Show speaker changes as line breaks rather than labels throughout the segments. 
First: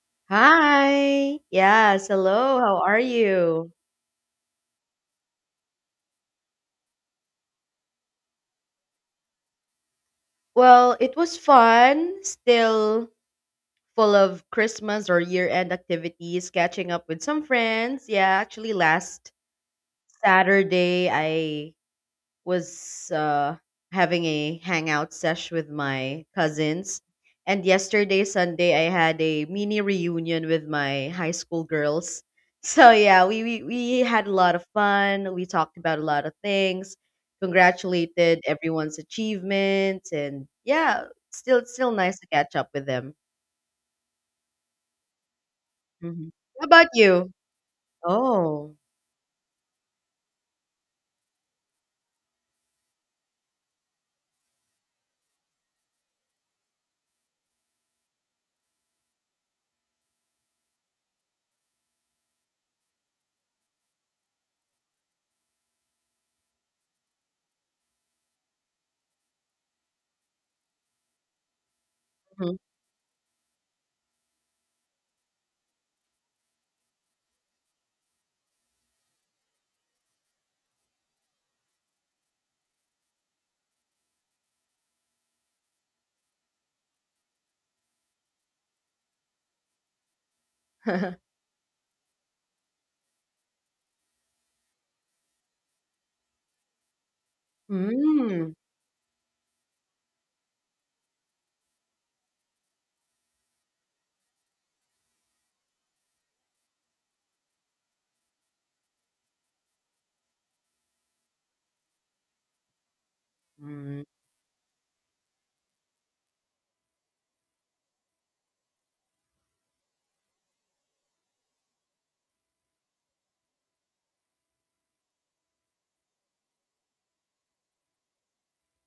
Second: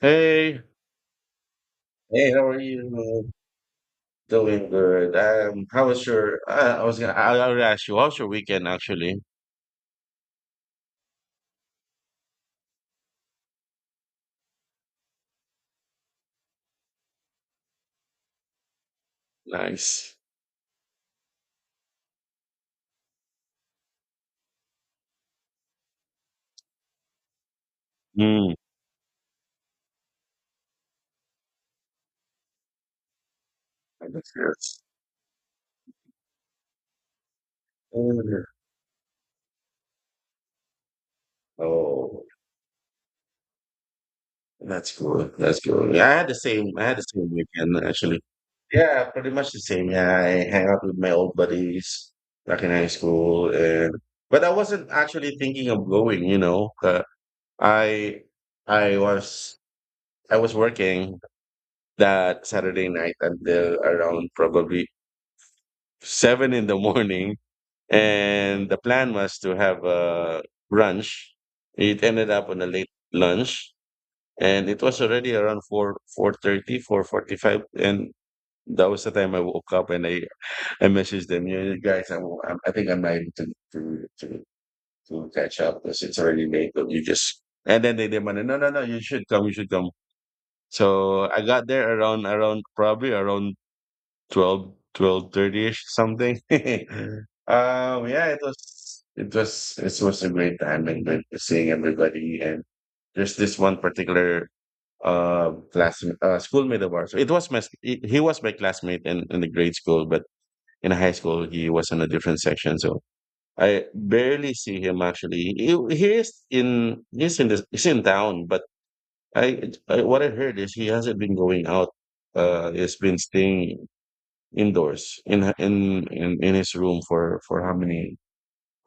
Hey,
Hi. Yes,
Hey, how
hello.
are
How are
you?
you?
Doing good. How was your? I was gonna. I would ask you. How was your weekend? Actually,
Well, it was fun, still full of Christmas or year-end activities, catching up with some friends. Yeah, actually last
nice.
Saturday I was having a hangout sesh with my cousins. And yesterday,
Mm.
Sunday, I had a mini reunion with my high school girls. So yeah, we had a
That's
lot
good.
of fun. We talked about a lot of things, congratulated
Mm.
everyone's achievements, and yeah, still nice
Oh,
to catch up with them.
that's good. That's good. Yeah, I had
Mhm.
the
How
same. I
about
had the
you?
same weekend actually.
Oh.
Yeah, pretty much the same. Yeah, I hang out with my old buddies back in high school, and but I wasn't actually thinking of going. You know, 'cause I I was I was working. That Saturday night until around probably seven in the morning. And the plan was to have a brunch. It ended up
Mhm.
on a late lunch, and it was already around 4 4:30, 4:45. And that was the time I woke up and I messaged them, you guys, I think I'm not able to, to, to, to catch up because it's already late. But you just, and then they demanded, no, no, no, you should come, you should come. So I got there around, around probably around 12, ish something. Yeah, it
Mm.
was it was it was a great time and great seeing everybody. And there's this one particular classmate, schoolmate of ours. So it was my he was my classmate in the grade school, but in high school he was in a different section. So I
Mm.
barely see him actually. He is in he's in this he's in town, but I what I heard is he hasn't been going out. He's been staying indoors in his room for how many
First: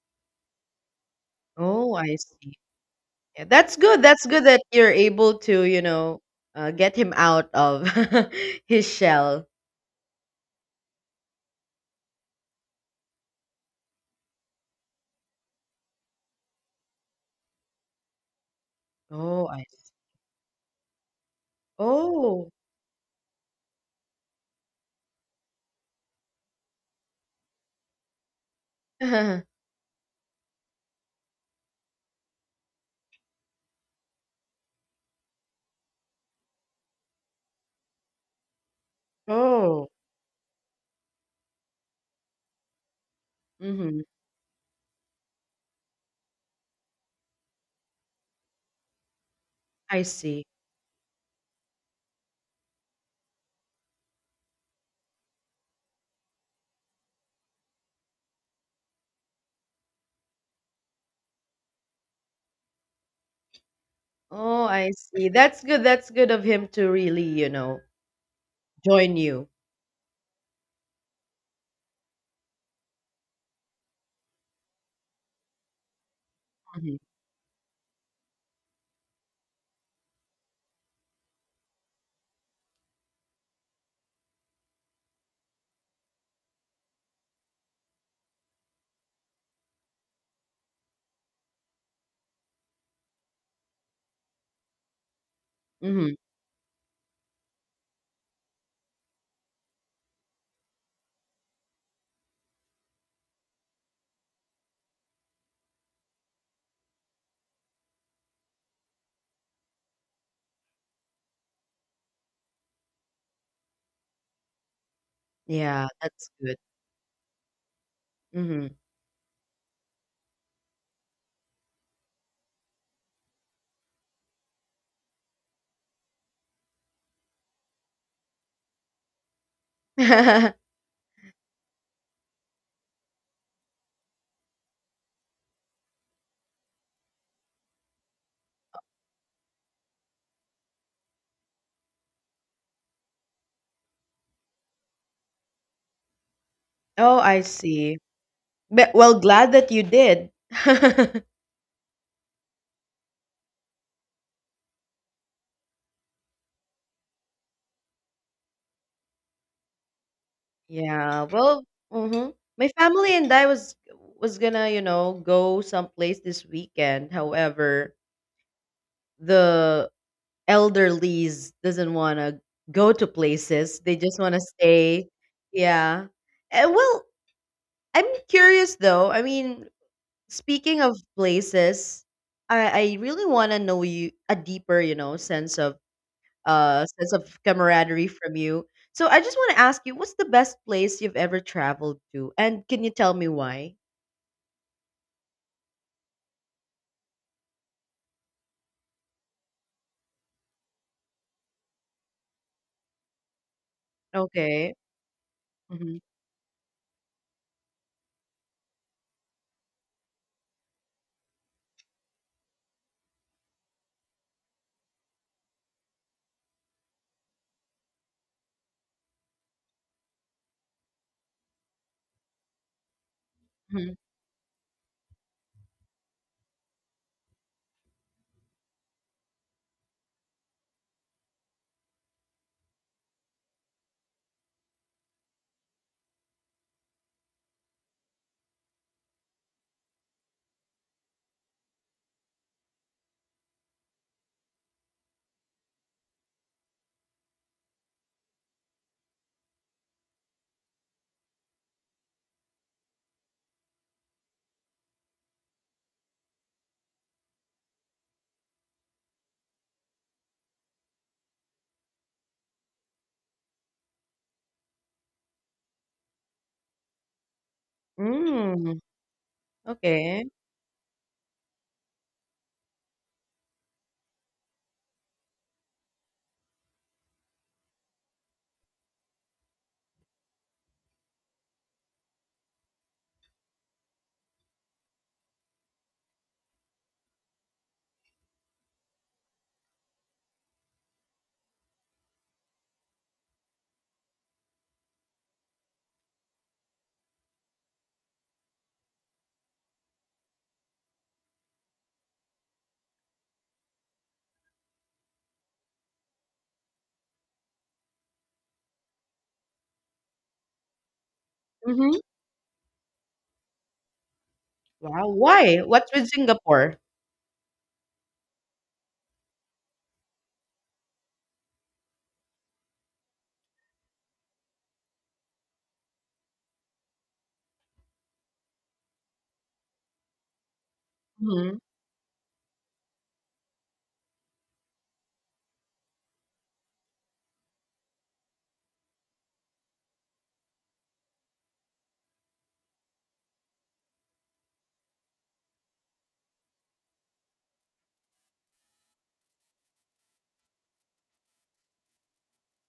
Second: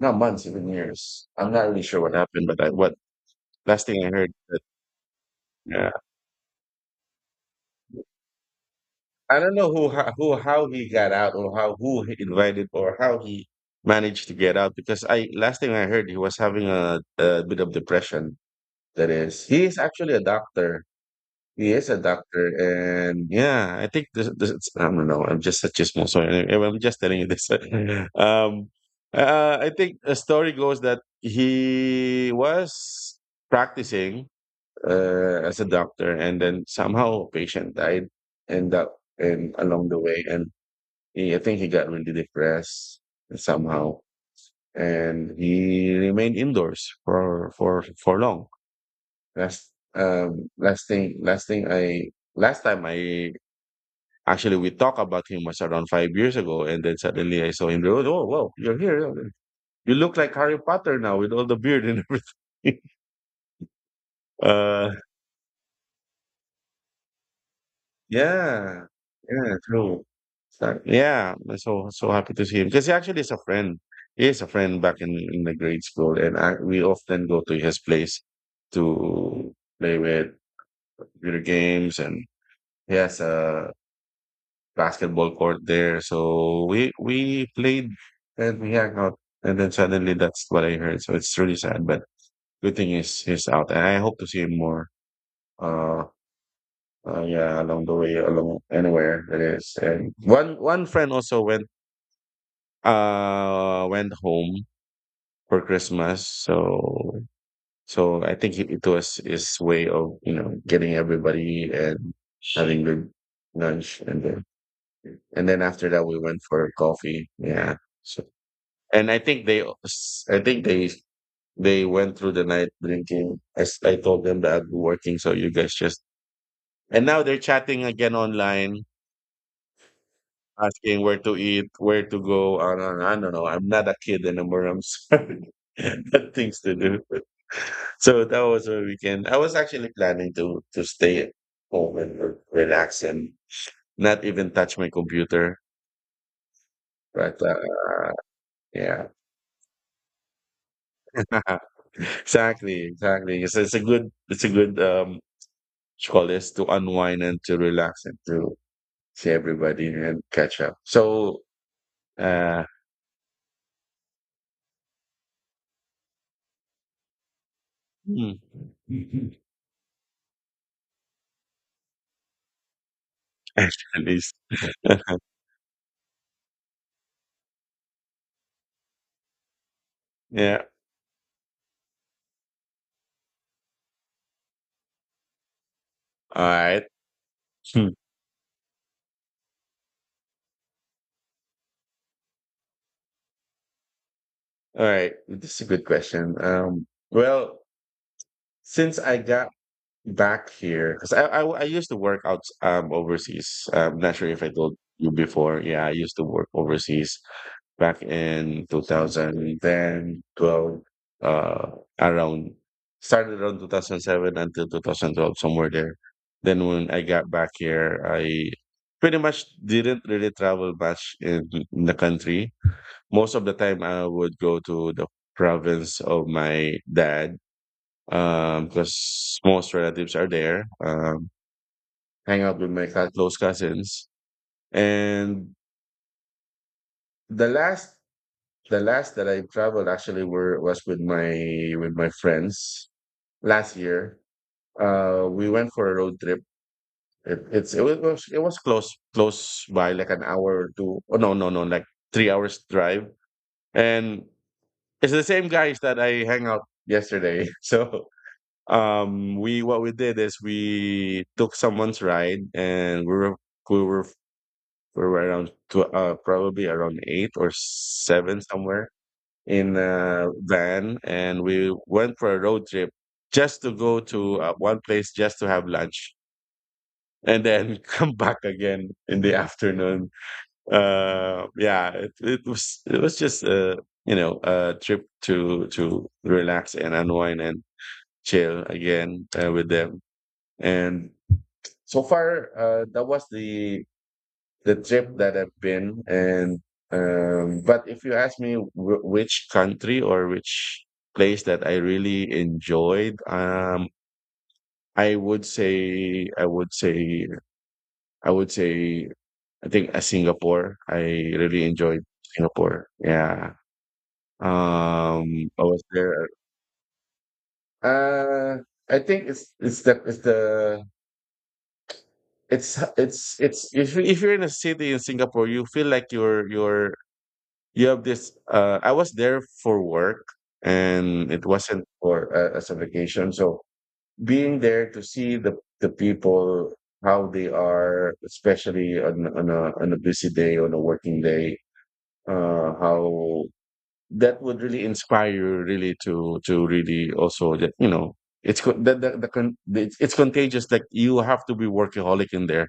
not months even years I'm not really
Oh,
sure what
I
happened
see.
but I, what
Yeah, that's
last thing
good.
I
That's
heard
good that you're able to,
that
you know, get him out of his
I
shell.
don't know who ho- who how he got out or how who he invited or how he managed to get out because I last thing I heard he was having a bit of depression that is
Oh,
he
I,
is actually a doctor. He is a doctor,
oh.
and yeah, I think this it's, I don't know. I'm just such a small story. Anyway, I'm just telling you this. Um, I think a story goes that he was practicing as a doctor, and then somehow a patient died, and that and
Oh.
along the way, and he, I think he got really depressed somehow,
Mm-hmm.
and he remained indoors for long. Last
I see.
last thing I last time I actually we talked about him was around 5 years ago and then suddenly I saw him there. Oh wow, you're here. You look like Harry Potter now with all the beard and everything.
Oh, I
Uh
see. That's good. That's good of him to really, you know,
yeah.
join you.
Yeah, true. So, yeah, I'm so happy to see him. Because he actually is a friend. He is a friend back in the grade school and I, we
Hmm.
often go to his place to play with computer games and he has a basketball court there. So we played and we hung out, and then suddenly that's what I heard. So it's really sad, but good thing is he's out, and I hope to see him more. Uh,
Hmm.
yeah, along the way, along anywhere it is. And one friend also went went home for Christmas, so so I think it was his way of you know getting everybody and having good lunch, and then
Yeah,
after that we
that's
went
good.
for coffee. Yeah. So
Hmm.
and I think think they, they went through the night drinking. As I told them that I'd be working, so you guys just. And now they're chatting again online, asking where to eat, where to go. I don't know. I'm not a kid anymore. I'm sorry. Got things to do. So that was my weekend. I was actually planning to stay at home and relax and not even touch my computer.
Oh, I
But
see. But,
yeah.
well, glad that you did.
Exactly, it's a good scholars to unwind and to relax and to see everybody and catch up.
Yeah,
So,
well, hmm,
uh,
my family and I was gonna, you know, go someplace this weekend. However,
hmm.
the elderlies doesn't wanna go to places. They just
Actually,
wanna stay. Yeah. And well, I'm curious though. I mean,
yeah.
speaking of places, I really wanna know you a deeper, you know, sense of
All
uh,
right.
sense of
Hmm.
camaraderie from you. So I just want to ask you, what's the best place you've ever traveled to, and can you tell me why?
All right. This is a good question. Well, since I got back here, because I used to work out overseas. I'm not sure if I
Okay.
told you before. Yeah, I
Mhm.
used to work overseas. Back in 2010, 12, uh, around, started around 2007 until 2012, somewhere there. Then when I got back here, I pretty much didn't really travel much in, the country. Most of the time,
Mhm.
I would go to the province of my dad because most relatives are there, hang out with my close cousins. And the last the last that I traveled actually were was with my friends last year. We went for a road trip. It was close close by like an hour or two. Oh no no no like 3 hours drive. And it's the same guys that I hang out yesterday. So we what we did is we took someone's ride and we were we were around probably around eight or seven
Mm.
somewhere in
Okay.
a van and we went for a road trip just to go to one place just to have lunch and then come back again in the afternoon yeah it was just a you know a trip to relax and unwind and chill again with them and so far that was the trip that I've been and but if you ask me which country or which place that I really enjoyed I would say I would say I would say I think Singapore I really
Mhm.
enjoyed. Singapore yeah.
Wow.
um
Why?
I was
What's with
there
Singapore?
uh I think it's the it's the it's if you- if you're in a city in Singapore you feel like you're you have this I was there for work and it
Mhm.
wasn't for as a vacation so being there to see the people how they are especially on a busy day on a working day how that would really inspire you really to really also that you know it's co- the con- it's contagious like you have to be workaholic in there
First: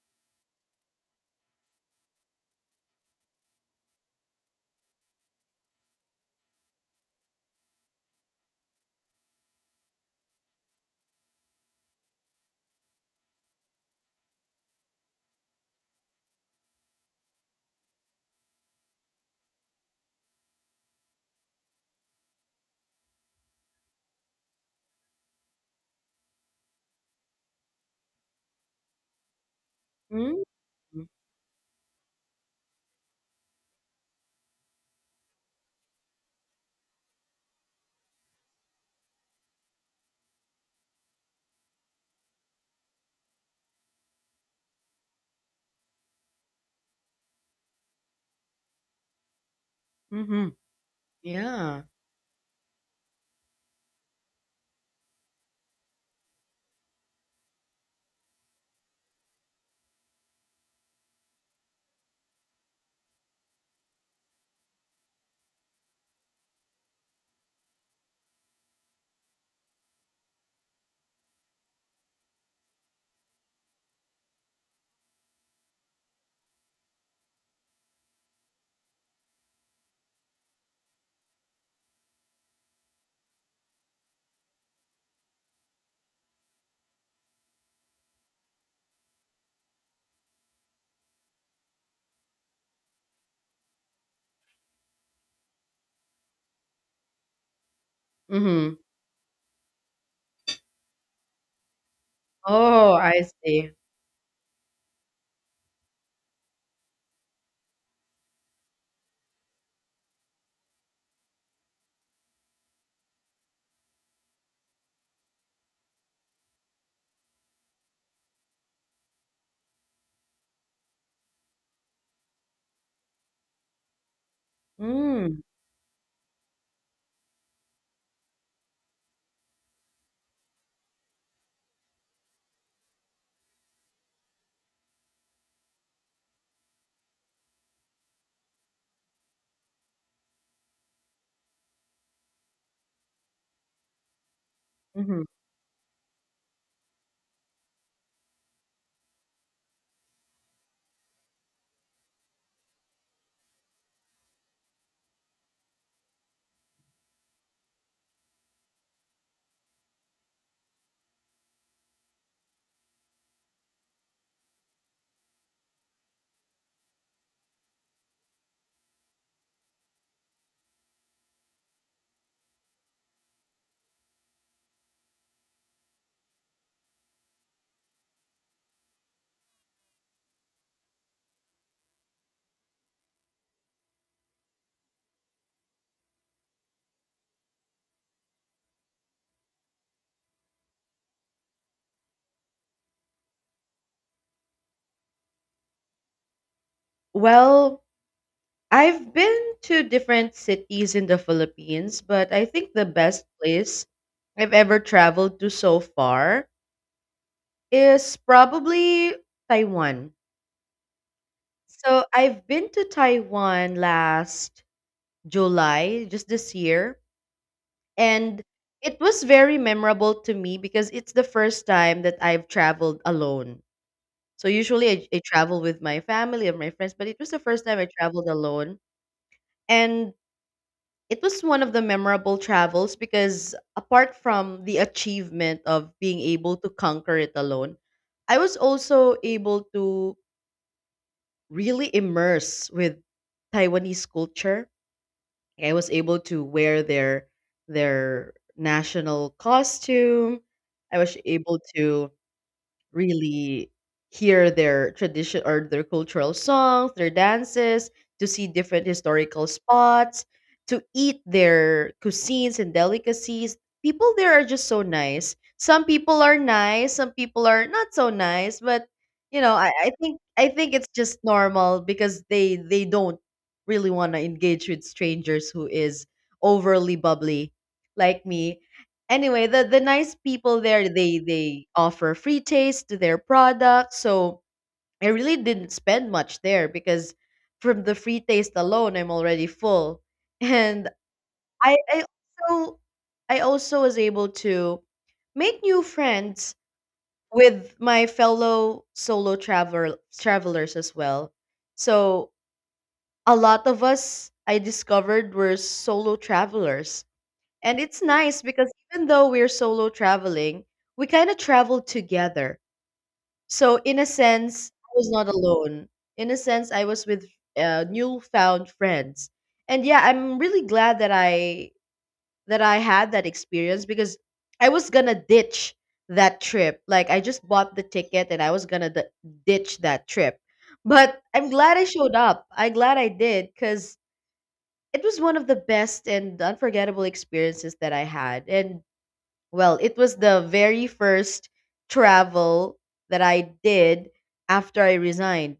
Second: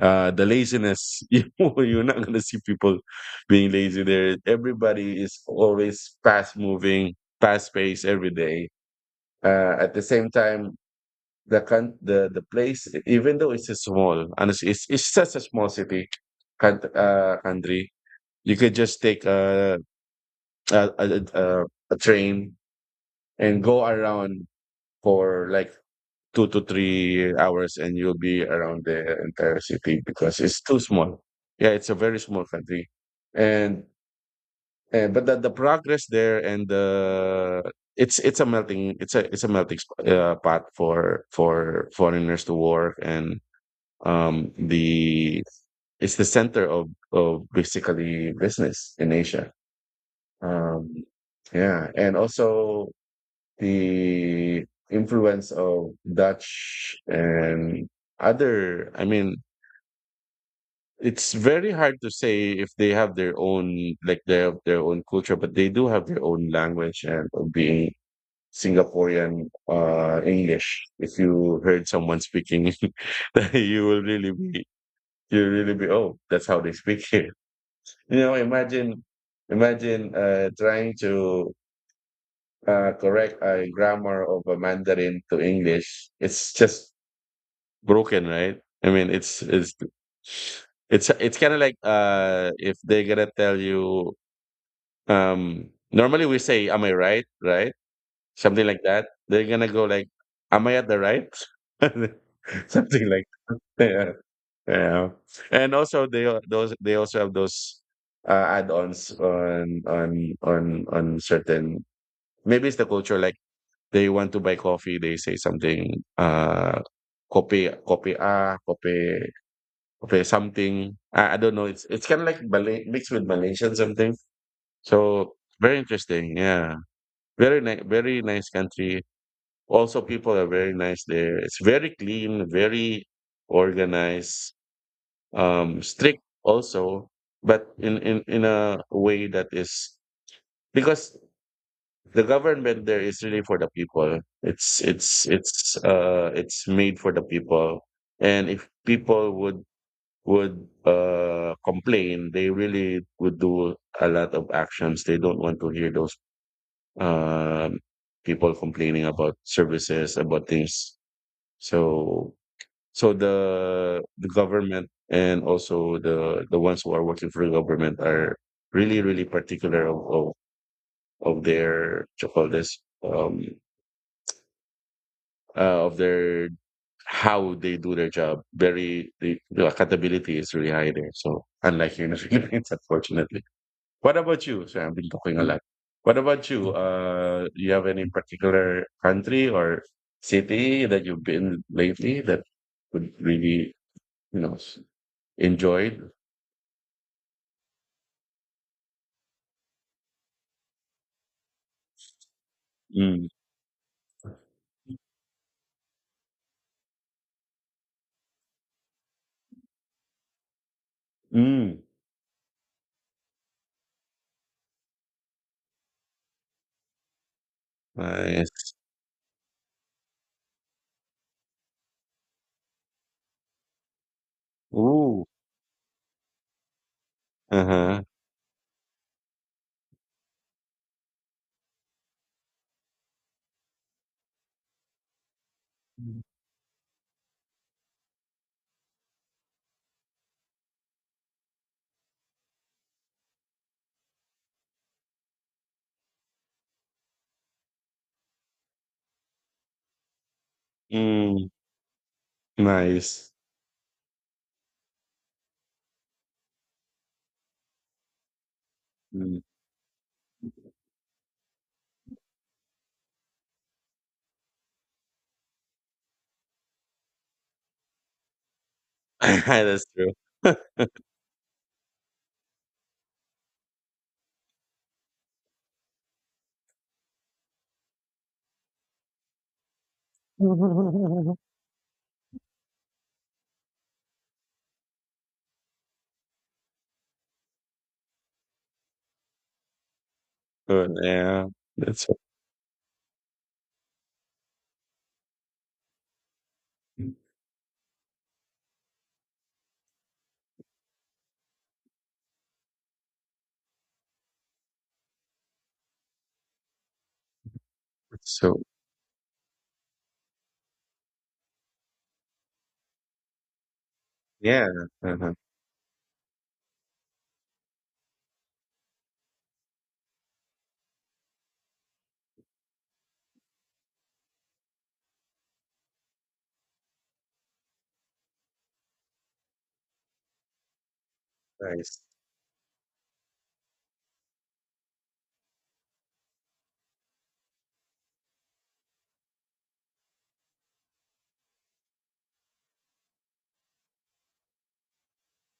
the laziness. You're not going to see people being lazy there. Everybody is always fast moving, fast paced every day. At the same time, the place, even though it's a small, honestly, it's such a small city, country. You could just take a, a a a train and go around for like 2 to 3 hours and you'll be around the entire city because
Mm.
it's too small. Yeah, it's a very small country, and and but the progress there and the it's a melting pot for foreigners to work and the it's the center of basically business in Asia.
Mhm.
Um,
Yeah.
yeah, and also the influence of Dutch and other, I mean, it's very hard to say if they have their own, like they have their own culture, but they do have their own language and of being Singaporean English. If you heard someone speaking, that you will really be, you really be, oh, that's how they speak here. You know, imagine, imagine trying to correct a grammar of a Mandarin to English, it's just broken, right? I mean, it's kind of like if they're gonna tell you, normally we say, "Am I right?" Right? Something
Mhm.
like that. They're gonna go like, "Am I at the right?"
Oh,
Something
I
like
see.
that. Yeah. And also they also have those add-ons on certain. Maybe it's the culture, like they want to buy coffee, they say something, uh, kopi kopi ah, kopi something. I don't know. It's kind of like Malay mixed with Malaysian something. So
Mm.
very interesting. Yeah, very nice country. Also, people are very nice there. It's very clean, very organized, strict also, but in a way that is because the government there is really for the people.
Mhm.
It's made for the people. And if people would complain, they really would do a lot of actions. They don't want to hear those um people complaining about services, about things. So so the government and also the ones who are working for the government are really, really particular of their what you call this um of their how they do their job. Very the accountability is really high there. So unlike here in the Philippines, unfortunately. What about you? So I've been talking a lot. What about you? You have any particular country or city that you've been lately that would really you know s- enjoyed?
Well, I've been to different cities in the Philippines, but I think the best
Mm.
place I've ever traveled to so far is probably Taiwan.
Mm.
So I've been to Taiwan last July, just this year, and
Nice.
it was very memorable to me because it's the first time that I've traveled alone. So usually I
Ooh.
travel with my family or my friends, but it was the
Uh
first time I
huh.
traveled alone. And it was one of the memorable travels because apart from the achievement of being able to conquer it alone, I was also able to really immersed with Taiwanese culture. I was able to wear their national costume. I was
Mm.
able to
Nice.
really hear their tradition or their cultural songs, their dances, to see different
Mm.
historical spots, to eat their cuisines and delicacies. People there are just so nice. Some people are nice, some people are not so nice, but you know, I,
That's
I
true.
think I think it's just normal because they don't really want to engage with strangers who is overly bubbly like me. Anyway, the nice people there, they they offer free taste to their products. So I really didn't spend much there because from the free taste alone, I'm already full. And
Good, yeah.
I I
That's so
also I also was able to make new friends with my fellow solo travelers as well. So a lot of us I discovered were solo travelers. And it's
that's
nice
so
because even though we're solo traveling, we kind of travel together. So in a
yeah,
sense, I was not
uh-huh,
alone. In a sense, I was with newfound friends. And yeah, I'm really glad that I had that experience because I was gonna ditch that trip. Like I just bought the ticket and I was gonna ditch that trip. But I'm glad I
nice.
showed up. I'm glad I did because it was one of the best and unforgettable experiences that I had. And well, it was the very first travel that I did after I resigned.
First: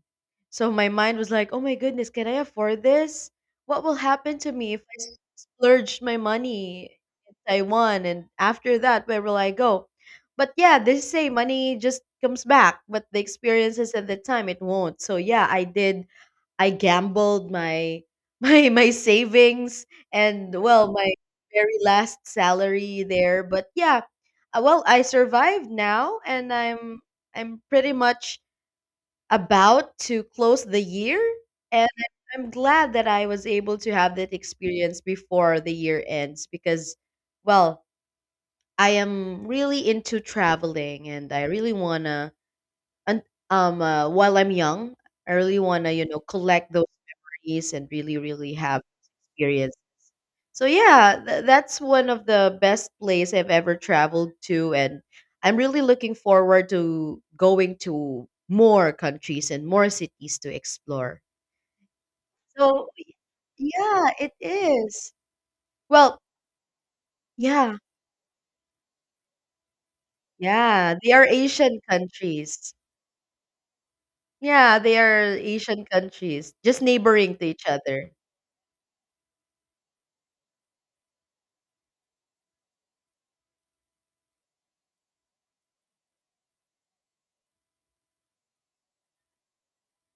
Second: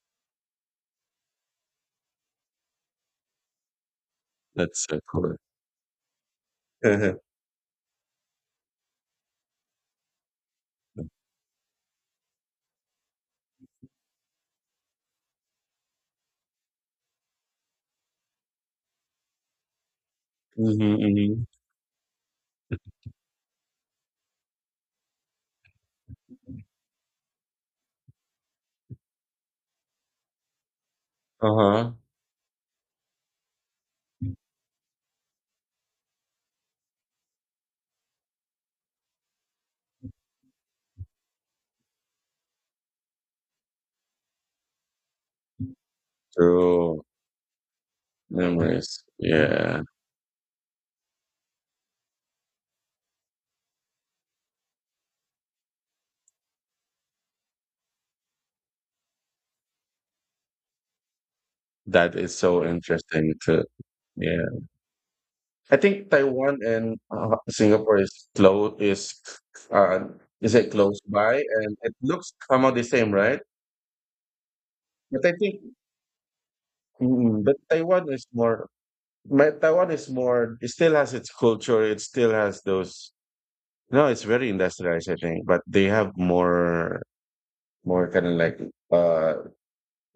So my mind was like, oh my goodness, can I afford this? What will happen to me if
That's so
I
cool.
splurged my money in Taiwan? And after that, where will I go? But yeah, they say money just comes back, but the experiences at the time, it won't. So yeah, I gambled my my savings and well
Mhm,
my
mhm.
very last salary there. But yeah, well, I survived now and I'm pretty much about to close the year and
Uh-huh.
I'm glad that I was able to have that experience before the year ends because, well, I am really into traveling and I really wanna, and while I'm young, I really want to, you know, collect those
True.
memories and really really have
Memories.
this experience.
Yeah.
So yeah, that's one of the best place I've ever traveled to, and I'm really looking forward to going to more countries and more cities to explore.
That is so
So
interesting too.
yeah, it
Yeah.
is.
I think
Well,
Taiwan and,
yeah,
Singapore is uh, is it
yeah,
close
they are
by? And
Asian
it looks somehow
countries.
the same, right?
Yeah, they
But I
are
think
Asian countries, just neighboring
mm,
to
but
each other.
Taiwan is more but Taiwan is more, it still has its culture, it still has those— no, it's very industrialized, I think, but they have more, more kind of uh,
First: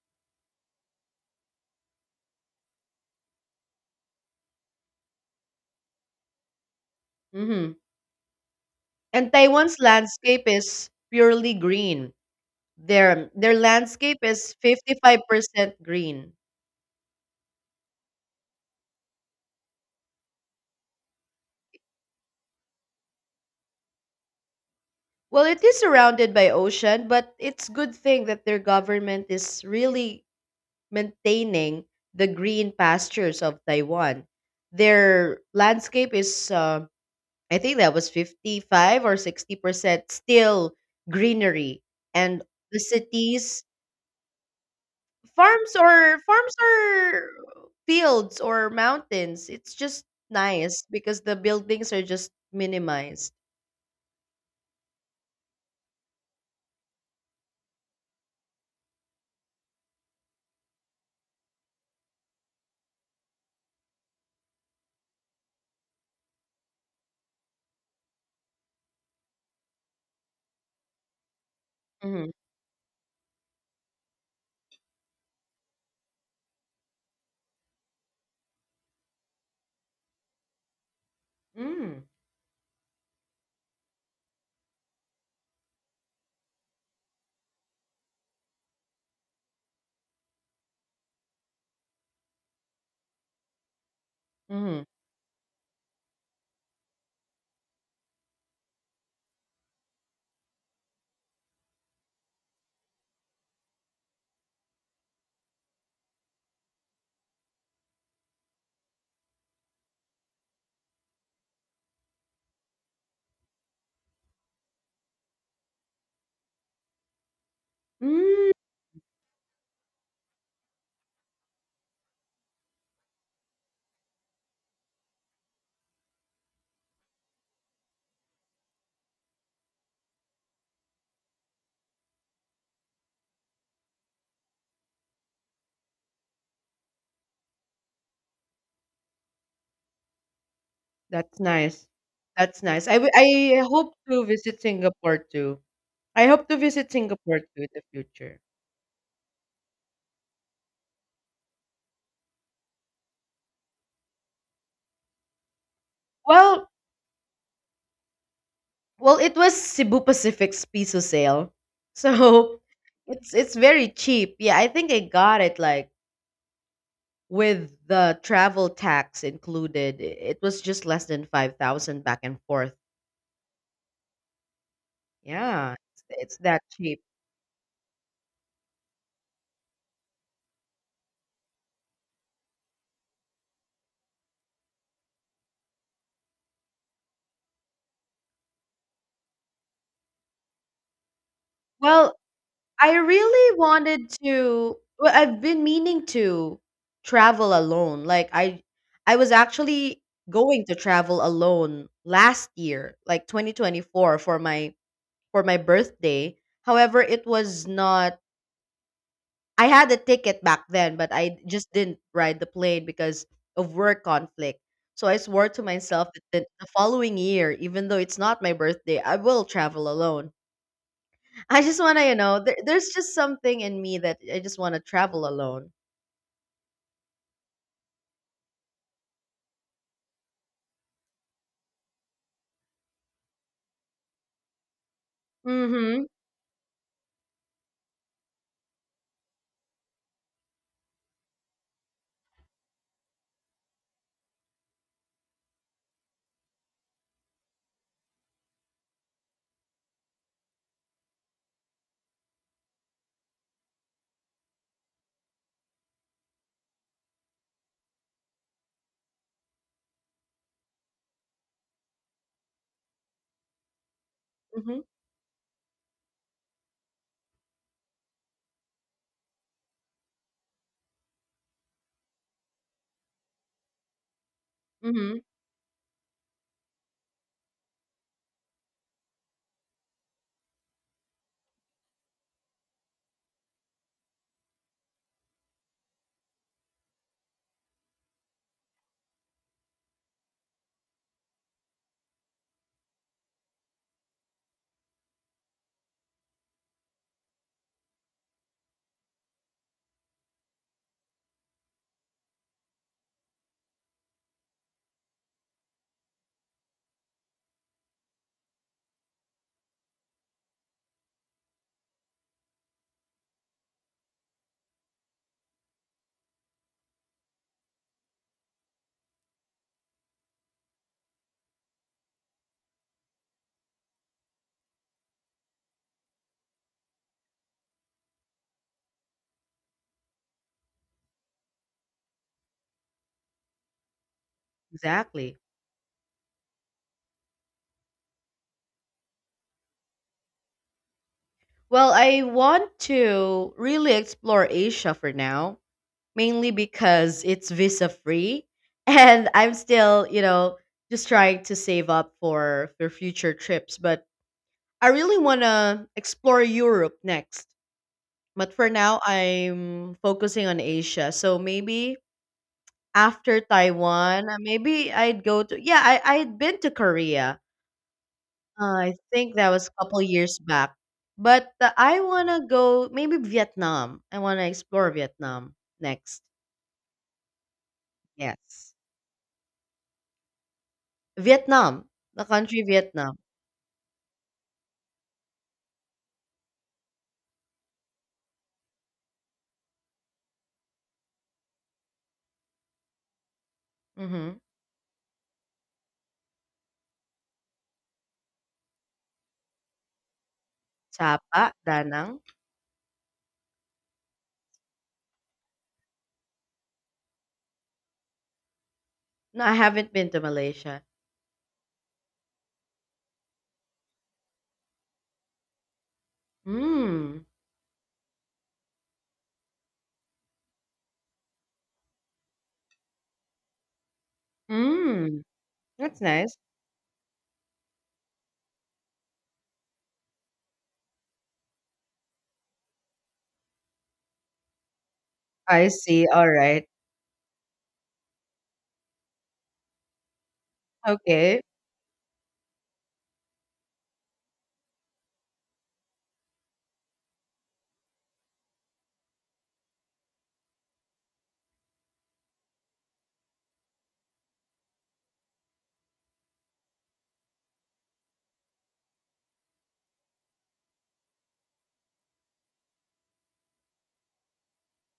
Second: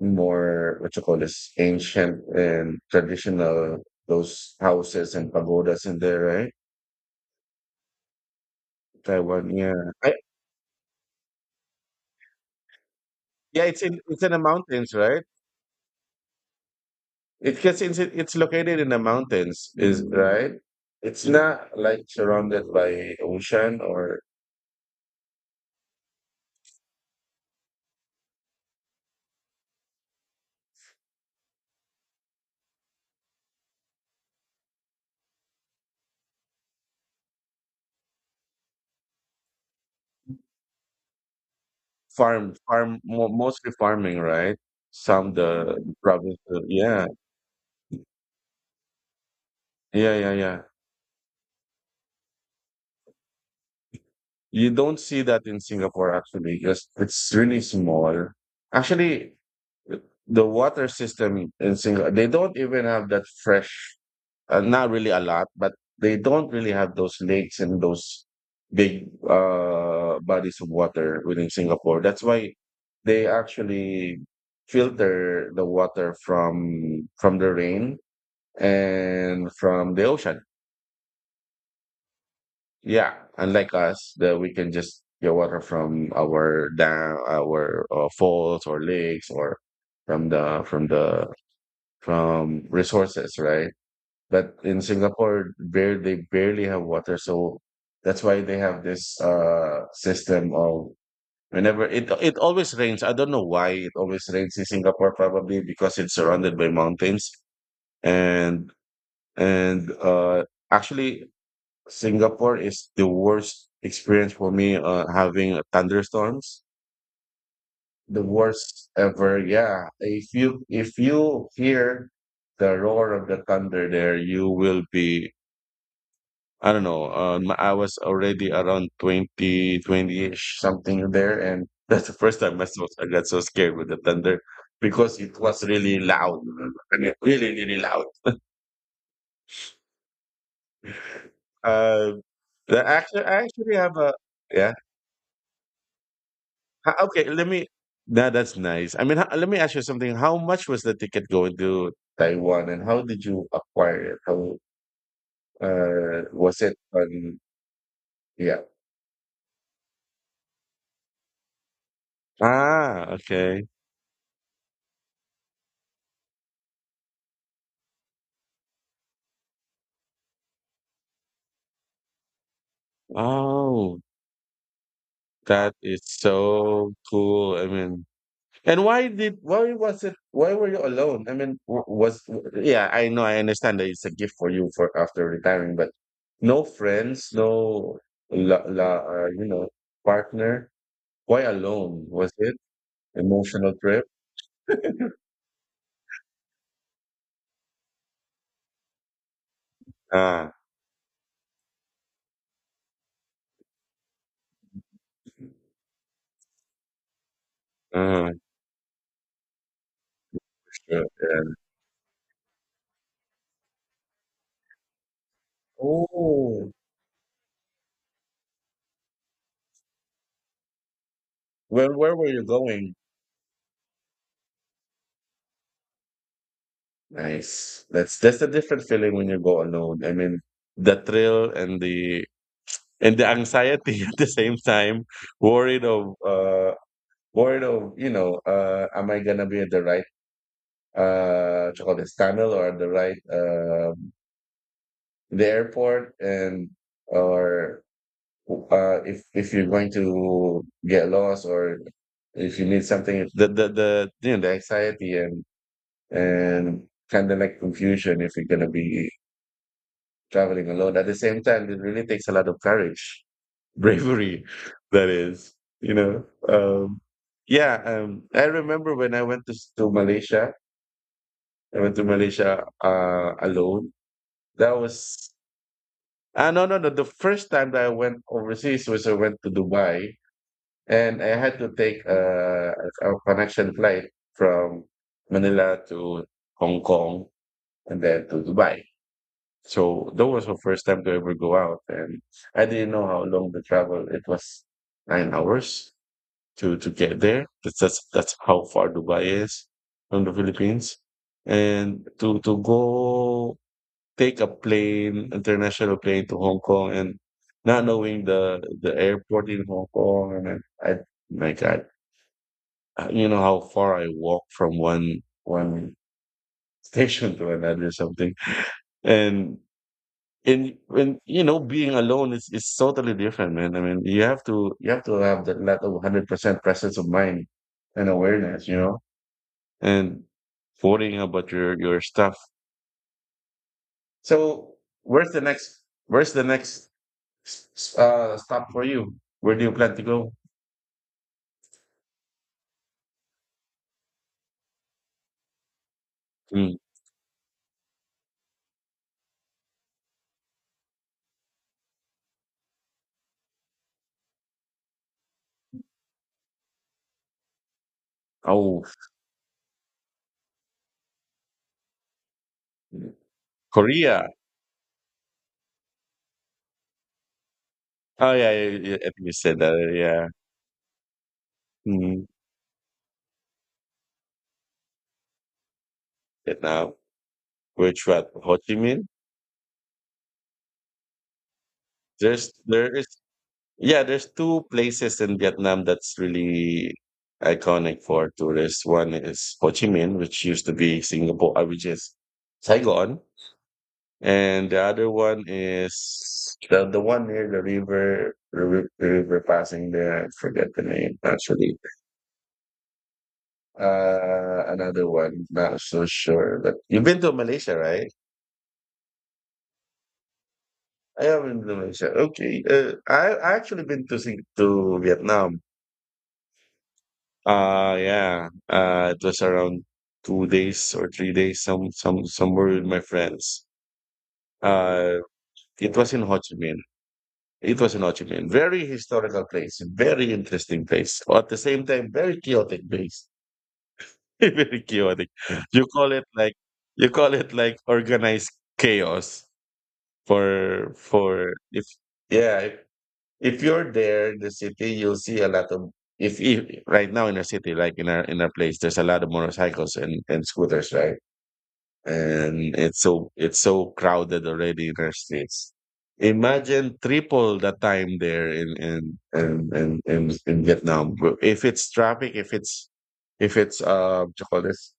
more what you call this ancient and traditional, those houses and pagodas in there, right?
Hmm. And
Taiwan, yeah,
Taiwan's
I,
landscape is purely green. Their
yeah, it's in
landscape
the
is
mountains, right?
55% green.
It gets It's located in the mountains, is right? It's not like surrounded by ocean or
Well, it is surrounded by ocean, but it's good thing that their government is really maintaining the green pastures of Taiwan. Their landscape is I think that was 55 or 60% still greenery, and the cities,
mostly farming, right? Some
Farms
the
or farms
yeah,
or fields or mountains. It's just
yeah.
nice because the buildings are just minimized.
You don't see that in Singapore actually because it's really small. Actually, the water system in Singapore, they don't even have that fresh, not really a lot, but they don't really have those lakes and those big bodies of water within Singapore. That's
Mm-hmm.
why they actually filter the water from the rain and from the ocean.
Mm.
Yeah, unlike us, that we can just get water from our dam, our falls or lakes or from the from the from resources, right? But in
Mm-hmm.
Singapore, bare they barely have water, so that's why they have this system of whenever it always rains. I don't know why it always rains in Singapore, probably because it's surrounded by mountains and and uh actually Singapore is the worst experience for me having thunderstorms. The
Mm.
worst ever. Yeah. If you hear the roar of the thunder there, you will be— I don't know. I was already around 20-20-ish something there. And that's the first time I got so scared with the thunder because it was really loud. I mean, really, really loud.
That's nice.
Uh,
That's nice.
actually, I
I
actually
hope
have a,
to visit
yeah.
Singapore too. I hope to visit
Okay,
Singapore
let
too
me.
in the
Nah,
future.
that's nice. I mean, let me ask you something. How much was the ticket going to Taiwan, and how did you acquire it? How Was
Well,
it on? Yeah.
it was Cebu Pacific's piso sale, so
Ah,
it's
okay.
very cheap. Yeah, I think I got it like, with the travel tax included, it was just less than 5,000 back and forth.
Oh, that
Yeah,
is
it's that
so
cheap.
cool. I mean, and why did why was it? Why were you alone? I mean, w- was yeah. I know. I understand that it's a gift for you for after retiring, but no friends, no la, la, you know, partner. Why alone?
Well,
Was it?
I really
Emotional trip?
wanted to, well, I've been meaning to travel alone. Like I was actually
Ah,
going to travel alone last year, like 2024 for my birthday. However, it was not.
ah,
I had a ticket back then,
sure.
but I
Yeah.
just didn't ride the plane because of work conflict. So I swore to myself that the
Oh,
following year, even though it's not my birthday, I will travel alone. I just want
where
to, you
were
know,
you
there, there's
going?
just something in me that I just want to travel alone.
Nice. That's a different feeling when you go alone. I mean, the thrill and the anxiety at the same time, worried
Mm-hmm.
of uh worried of, you know, am I gonna be at the right what tunnel or at the right the airport, and or if you're going to get lost or if you need something, the you know, the anxiety and and kind of like confusion if you're gonna be traveling alone. At the same time, it really takes a lot of courage, bravery.
Mm-hmm.
That is, you know, yeah. I remember when I went to Malaysia. I went to Malaysia alone. That
Mm-hmm.
was— ah, no. The first time that I went overseas was I went to Dubai, and I had to take a connection flight from Manila to Hong Kong and then to Dubai. So that was my first time to ever go out, and I didn't know how long the travel. It was 9 hours to get there. That's how far Dubai is from the Philippines, and to go take a plane, international plane, to Hong Kong, and not knowing the airport in Hong Kong, and I— my God, you know how far I walk from one station to another or something. And and you know, being alone is totally different, man. I mean, you have to have that level of 100% presence of mind and awareness, you know, and worrying about your stuff. So where's
Exactly.
the next where's the next stop for you? Where do you plan to go?
Well, I want to really explore Asia for now, mainly
Mm.
because it's visa free and I'm still, you know, just trying to save up for future trips, but I really want to explore Europe next. But for
Oh,
now, I'm focusing on Asia. So maybe after Taiwan,
Korea.
maybe I'd go to... Yeah, I'd been to Korea.
Oh, yeah,
I
I think you
think that
said
was a
that.
couple
Yeah,
years back. But I
mm.
want to go maybe Vietnam. I want to explore Vietnam next.
Vietnam. Which what? Ho
Yes.
Chi Minh?
Vietnam, the
There's
country
there is
Vietnam.
yeah, there's two places in Vietnam that's really iconic for tourists. One is Ho Chi Minh, which used to be Singapore, which is Saigon,
Mhm.
and the other one is the one near the river, the river passing there. I forget the name
Sapa,
actually.
Danang.
Another one. Not so sure. But you've been to Malaysia, right?
No, I haven't been to Malaysia.
I have been to Malaysia. Okay. I actually been to Vietnam.
Hmm.
Yeah. Uh, it was around 2 days or 3 days, somewhere with my friends. Uh
Hmm.
it
That's
was in
nice.
Ho Chi Minh. It was in Ho Chi Minh. Very historical place, very interesting place. At the same time, very chaotic place. Very chaotic.
I
You
see.
call it
All
like
right.
you call it like organized chaos
Okay.
for if yeah. If you're there in the city, you'll see a lot of— if right now in our city, like in our place, there's a lot of motorcycles and, scooters, right? And it's so crowded already in our streets. Imagine triple the time there in Vietnam. But if it's traffic, if it's what you call this,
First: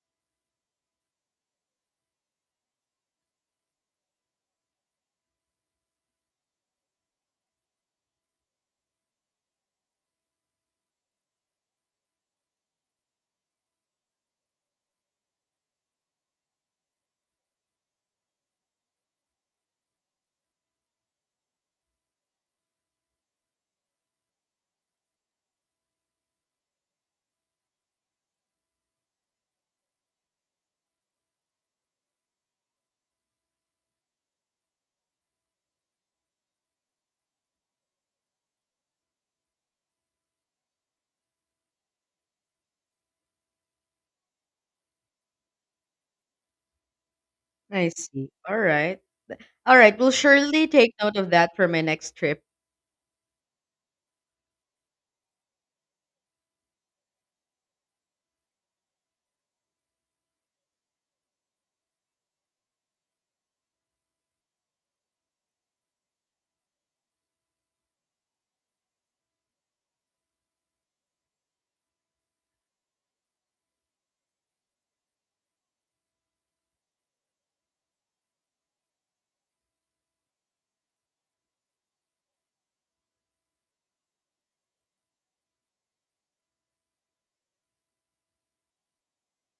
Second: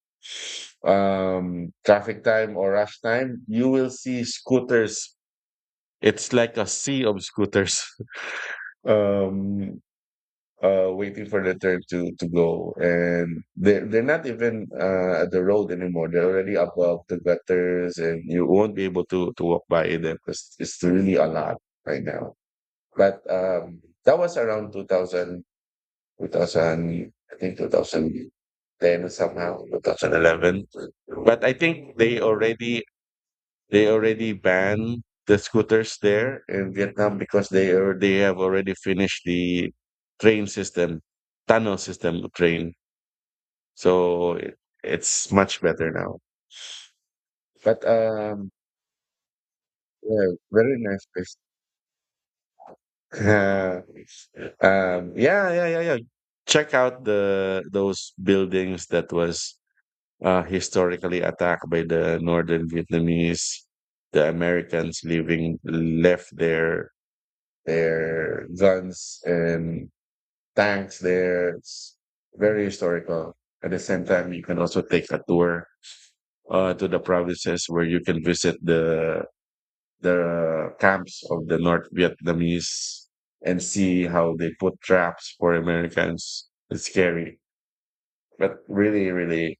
traffic time or rush time, you will see scooters. It's like a sea of scooters. Um Waiting for the turn to go, and they're not even at the road anymore, they're already above the gutters and you won't be able to walk by them because it's really a lot right now. But That was around 2000, 2000, I think 2010 somehow, 2011. But I think they already— banned the scooters there in Vietnam because they have already finished the train system, tunnel system of train. So it, it's much better now. But
I see. All right. All right. We'll
yeah,
surely
very
take
nice
note of
place.
that for my next trip.
Uh, yeah, yeah. Check out the those buildings that was historically attacked by the Northern Vietnamese. The Americans living left there their guns and tanks there. It's very historical. At the same time, you can also take a tour to the provinces where you can visit the camps of the North Vietnamese and see how they put traps for Americans. It's scary, but really, really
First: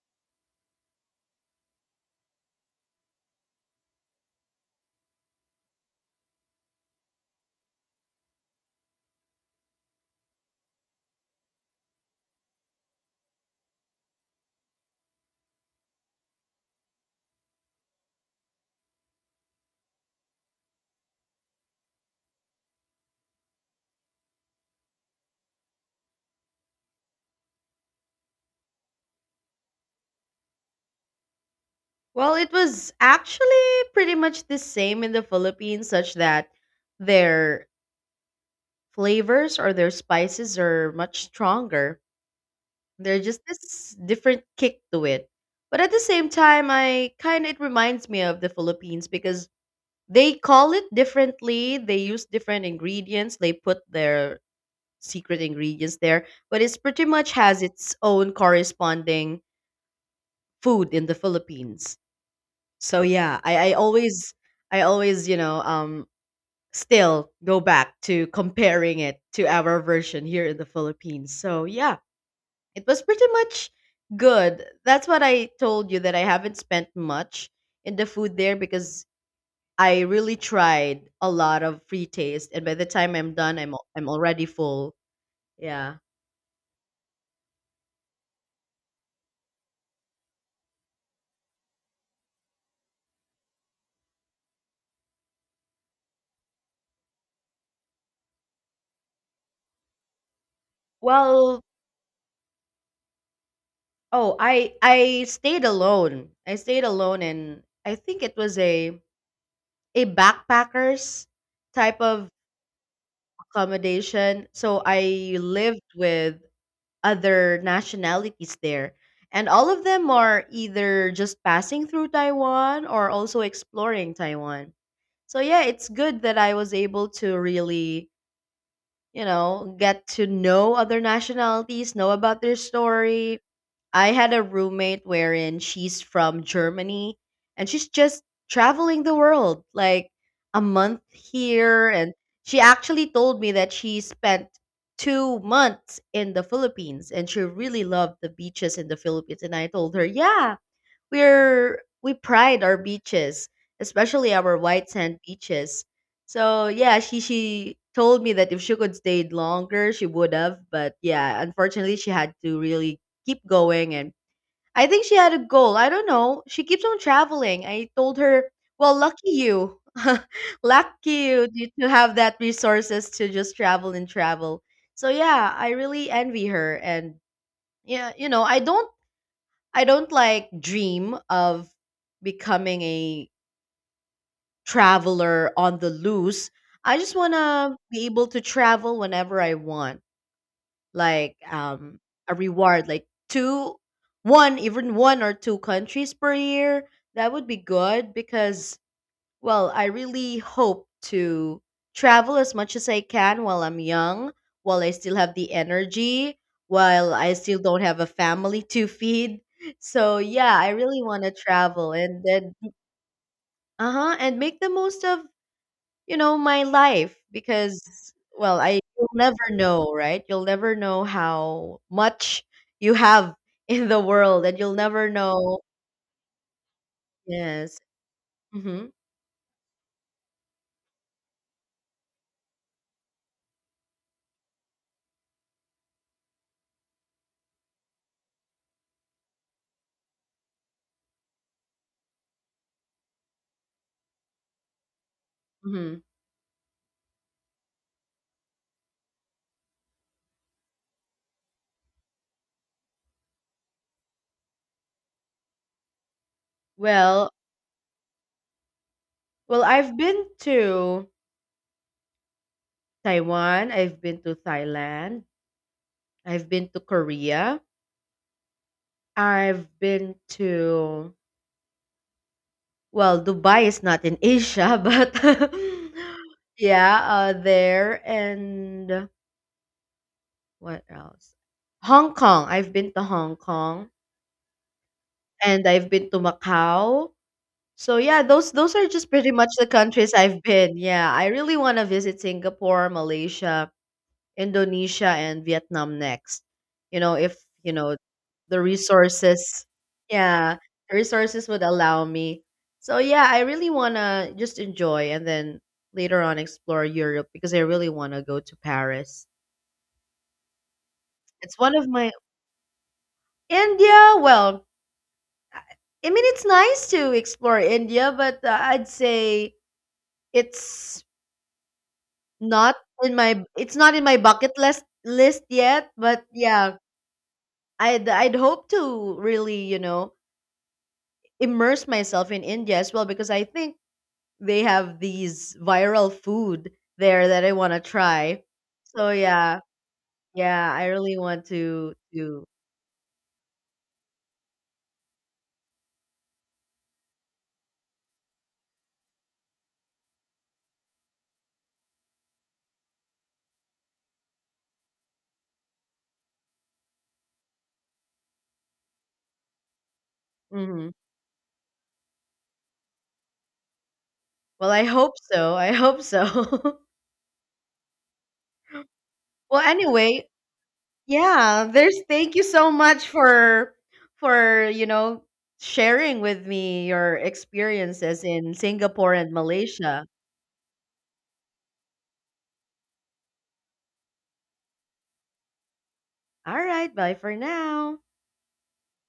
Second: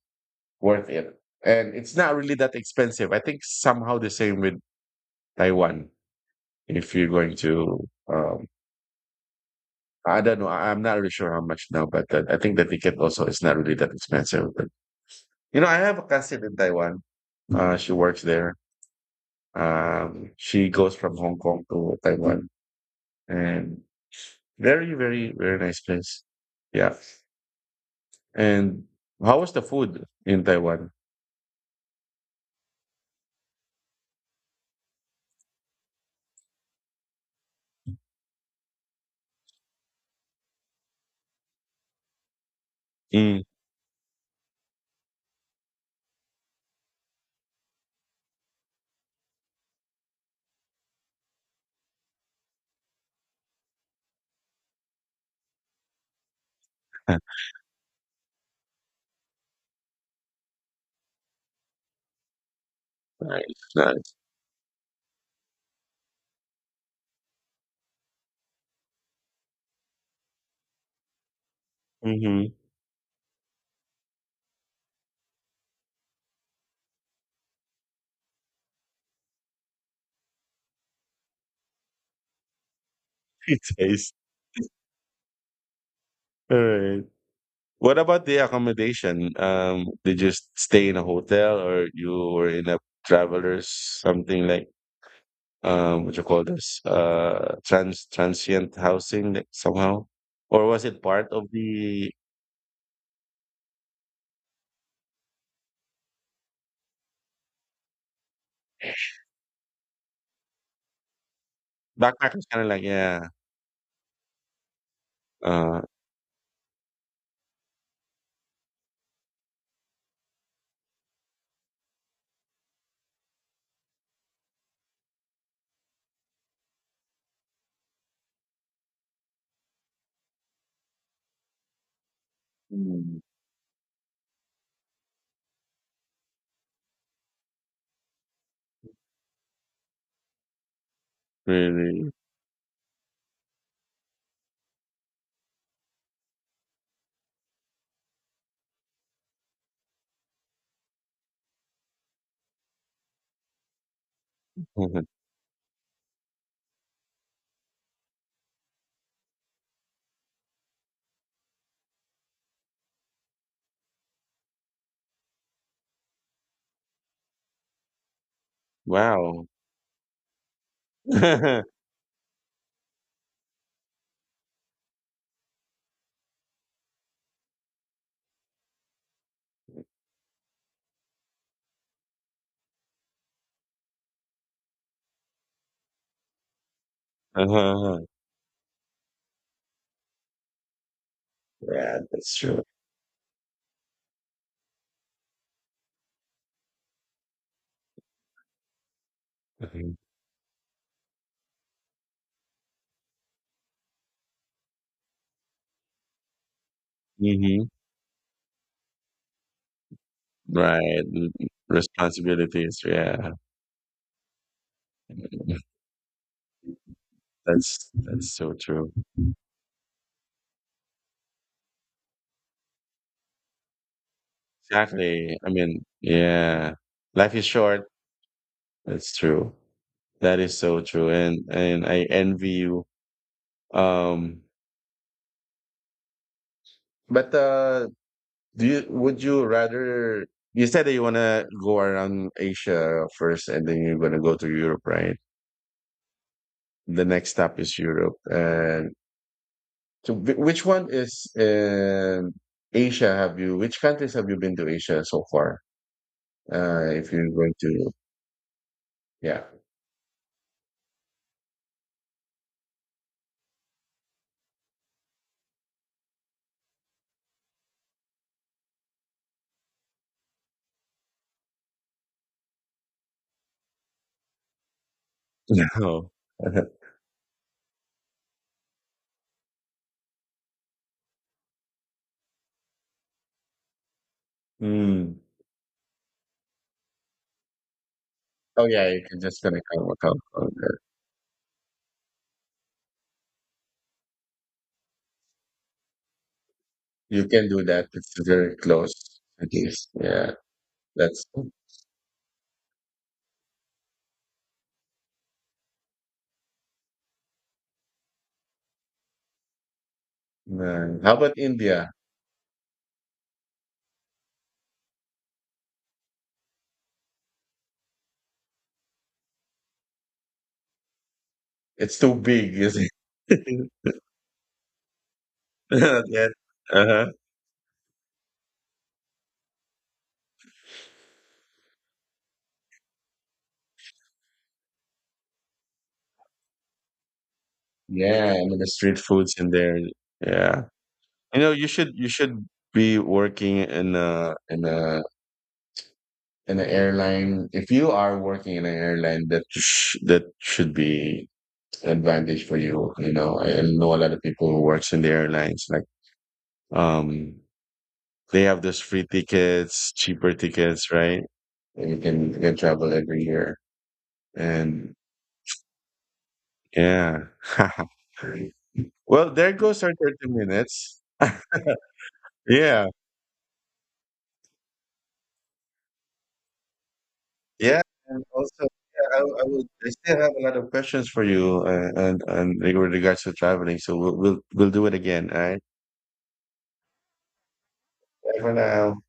worth it. And it's not really that expensive. I think somehow the same with Taiwan if you're going to um, I don't know. I'm not really sure how much now, but I think the ticket also is not really that expensive. But you know, I have a cousin in Taiwan. She works there. She goes from Hong Kong to Taiwan, and very, very, very nice place. Yeah. And how was the food in Taiwan?
Well, it was actually pretty much the same in the Philippines, such that their flavors or their spices are much stronger. There's just
Mm.
this different kick to it. But at the same time, I kind of it reminds me of the Philippines because they call it differently. They use different ingredients. They put their secret ingredients there, but it's pretty much has its own corresponding food in the Philippines. So yeah,
Nice, nice.
I always, you know, still go back to comparing it to our version here in the Philippines. So yeah,
Mm-hmm.
it was pretty much good. That's what I told you that I haven't spent much in the food there because I really tried a lot of free taste and by the time I'm done
It
I'm
tastes
already full. Yeah.
all right. What about the accommodation? Did you stay in a hotel or you were in a travelers something like? What you call this, transient housing like, somehow, or was it part of
Well,
the
oh, I stayed alone. I stayed alone and I think it was a backpackers type of
backpackers? Kind of like yeah,
accommodation. So I
uh,
lived with other nationalities there. And all of them are either just passing through Taiwan or also exploring Taiwan. So yeah, it's good that I was able to really, you know, get to know other nationalities, know about their
mm,
story. I had a roommate wherein she's from Germany and she's just traveling the world, like a month here.
really,
And she actually told me that she spent 2 months in the Philippines and she really loved the beaches in the Philippines. And I told her, yeah, we're we pride our beaches, especially our white sand beaches. So yeah, she told me that if she could stayed longer, she would have. But yeah, unfortunately, she had to really keep going, and I think she had a goal. I don't know. She keeps on traveling. I told her, well, lucky
wow,
you. Lucky you to have that resources to just travel and travel. So yeah, I really envy her. And yeah, you know, I don't, I don't like dream of becoming a traveler on the loose. I just want to
uh-huh,
be able to travel whenever I want, like
yeah, that's
a
true.
reward, like one, even one or two countries per year. That would be good because, well, I
Mm-hmm.
really hope to travel as much as I can while I'm young, while I still have the energy, while I still don't have a family to feed. So yeah, I really
Right,
want to
L-
travel and then,
responsibilities. Yeah,
uh-huh, and make the most of, you know, my life because,
that's so
well, I,
true.
you'll never know, right? You'll never know how much you have in the world and you'll never
Exactly. I
know.
mean, yeah, life is
Yes.
short.
Mhm.
That's true. That is so true. And I envy you. Um, But do you— would you rather? You said that you want to go around Asia first, and then you're going to go to Europe, right?
Mhm.
The next stop is Europe. And so, which one is in Asia? Have you? Which countries have you been to Asia so far? If you're
Well,
going to, yeah.
I've been to Taiwan, I've been to Thailand, I've been to Korea, I've been to, well, Dubai is not in Asia, but
No.
yeah, there and what else? Hong Kong. I've been to Hong Kong
Hmm.
and I've been to Macau. So yeah,
Oh
those are
yeah, you
just
can
pretty
just
much
gonna
the countries
come
I've
on
been.
there.
Yeah, I really want to visit Singapore, Malaysia, Indonesia and Vietnam next. You know,
You
if,
can do
you
that.
know,
It's very
the
close. It
resources,
is. Yeah,
yeah, the
that's—
resources would allow me. So yeah, I really want to just enjoy and then later on explore Europe because I really want to go to Paris.
uh, how about
It's one of
India?
my... India, well, I I mean it's nice to explore India, but I'd say it's
It's too big,
not
is
in my,
it?
it's not in my bucket list yet, but
Yeah.
yeah,
Uh-huh.
I'd hope to really, you know, immerse myself in India as well because I think they have these viral food there that I want to
Yeah,
try.
I mean the street
So
food's in
yeah,
there. Yeah.
yeah, I really
You
want
know,
to
you
to.
should be working in a airline. If you are working in an airline, that should be an advantage for you. You know, I know a lot of people who works in the airlines, um they have those free tickets, cheaper tickets,
Mhm.
right? And you can travel every year.
Well, I
And
hope so. I hope so.
yeah. Well, there
Well,
goes our
anyway,
30 minutes.
yeah. There's thank you so
Yeah.
much for, you know, sharing with me your
Yeah.
experiences
And
in
also,
Singapore
yeah,
and
I would, I
Malaysia.
still have a lot of questions for you and with regards to traveling. So we'll do it again. All right.
All right, bye for now.
Bye for now.